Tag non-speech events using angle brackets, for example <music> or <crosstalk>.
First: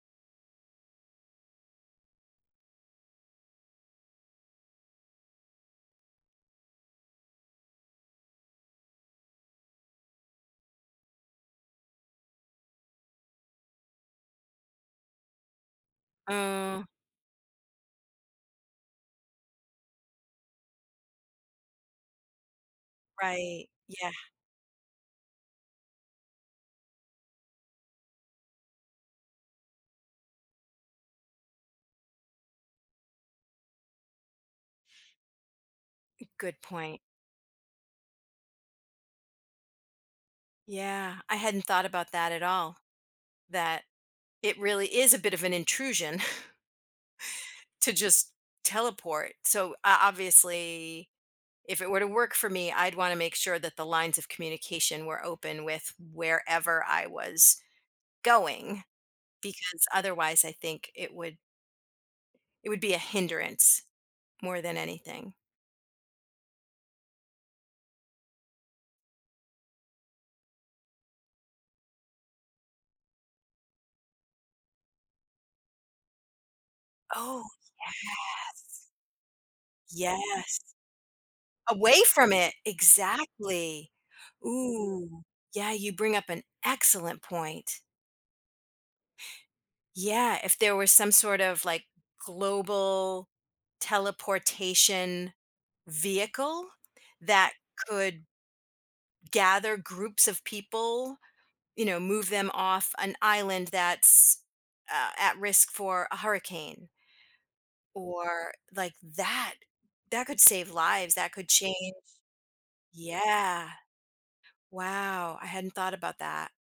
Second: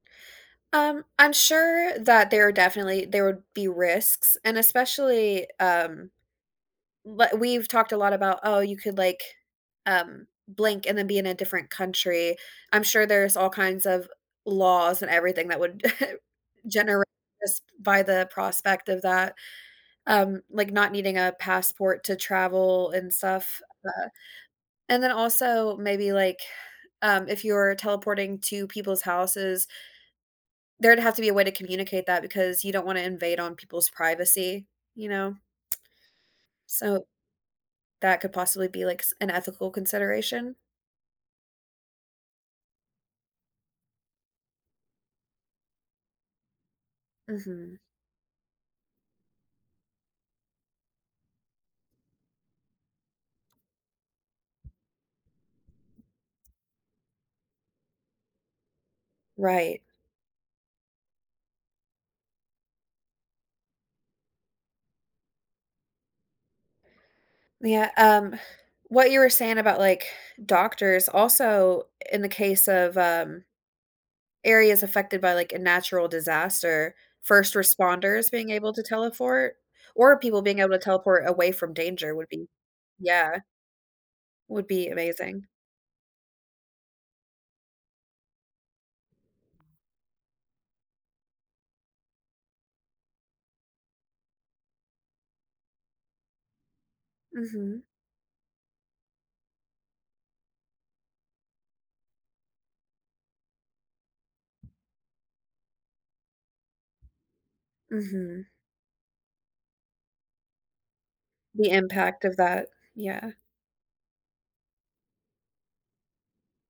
Um, I'm sure that there are definitely there would be risks, and especially, um, w we've talked a lot about, "Oh, you could, like, um, blink, and then be in a different country," I'm sure there's all kinds of laws, and everything that would <chuckles> Oh. generate sp by the prospect of that, um, like not needing a passport to travel, and stuff, Right, uh, yeah. and then, also maybe, like, um, if you're teleporting to people's houses there'd have to be a way to communicate that because you don't wanna invade on people's privacy, you know? Good point. So, that could possibly be, like, s an ethical consideration. Yeah, I hadn't thought about that at all, that it really is a bit of an intrusion <chuckles> Mhm. to just teleport. So, uh, obviously, if it were to work for me, I'd wanna make sure that the lines of communication were open with wherever I was going, Right. because, otherwise, I think it would it would be a hindrance more than anything. Yeah, um, what you were saying about, like, doctors, also, in the case of, um, areas affected by, like, a natural disaster, Oh, first yes. responders being able to teleport, or people Yes, being able to teleport away from away danger would from be it, yeah exactly. would be Ooh, amazing. yeah, you bring up an excellent point. Yeah, if there was some sort of, like, global teleportation vehicle that Mhm. could gather groups of people, you know, move them off an island that's, uh, at risk for a hurricane Mhm. or like that, that could save lives, that could The change impact of that, yeah. yeah. Wow, I hadn't thought about that.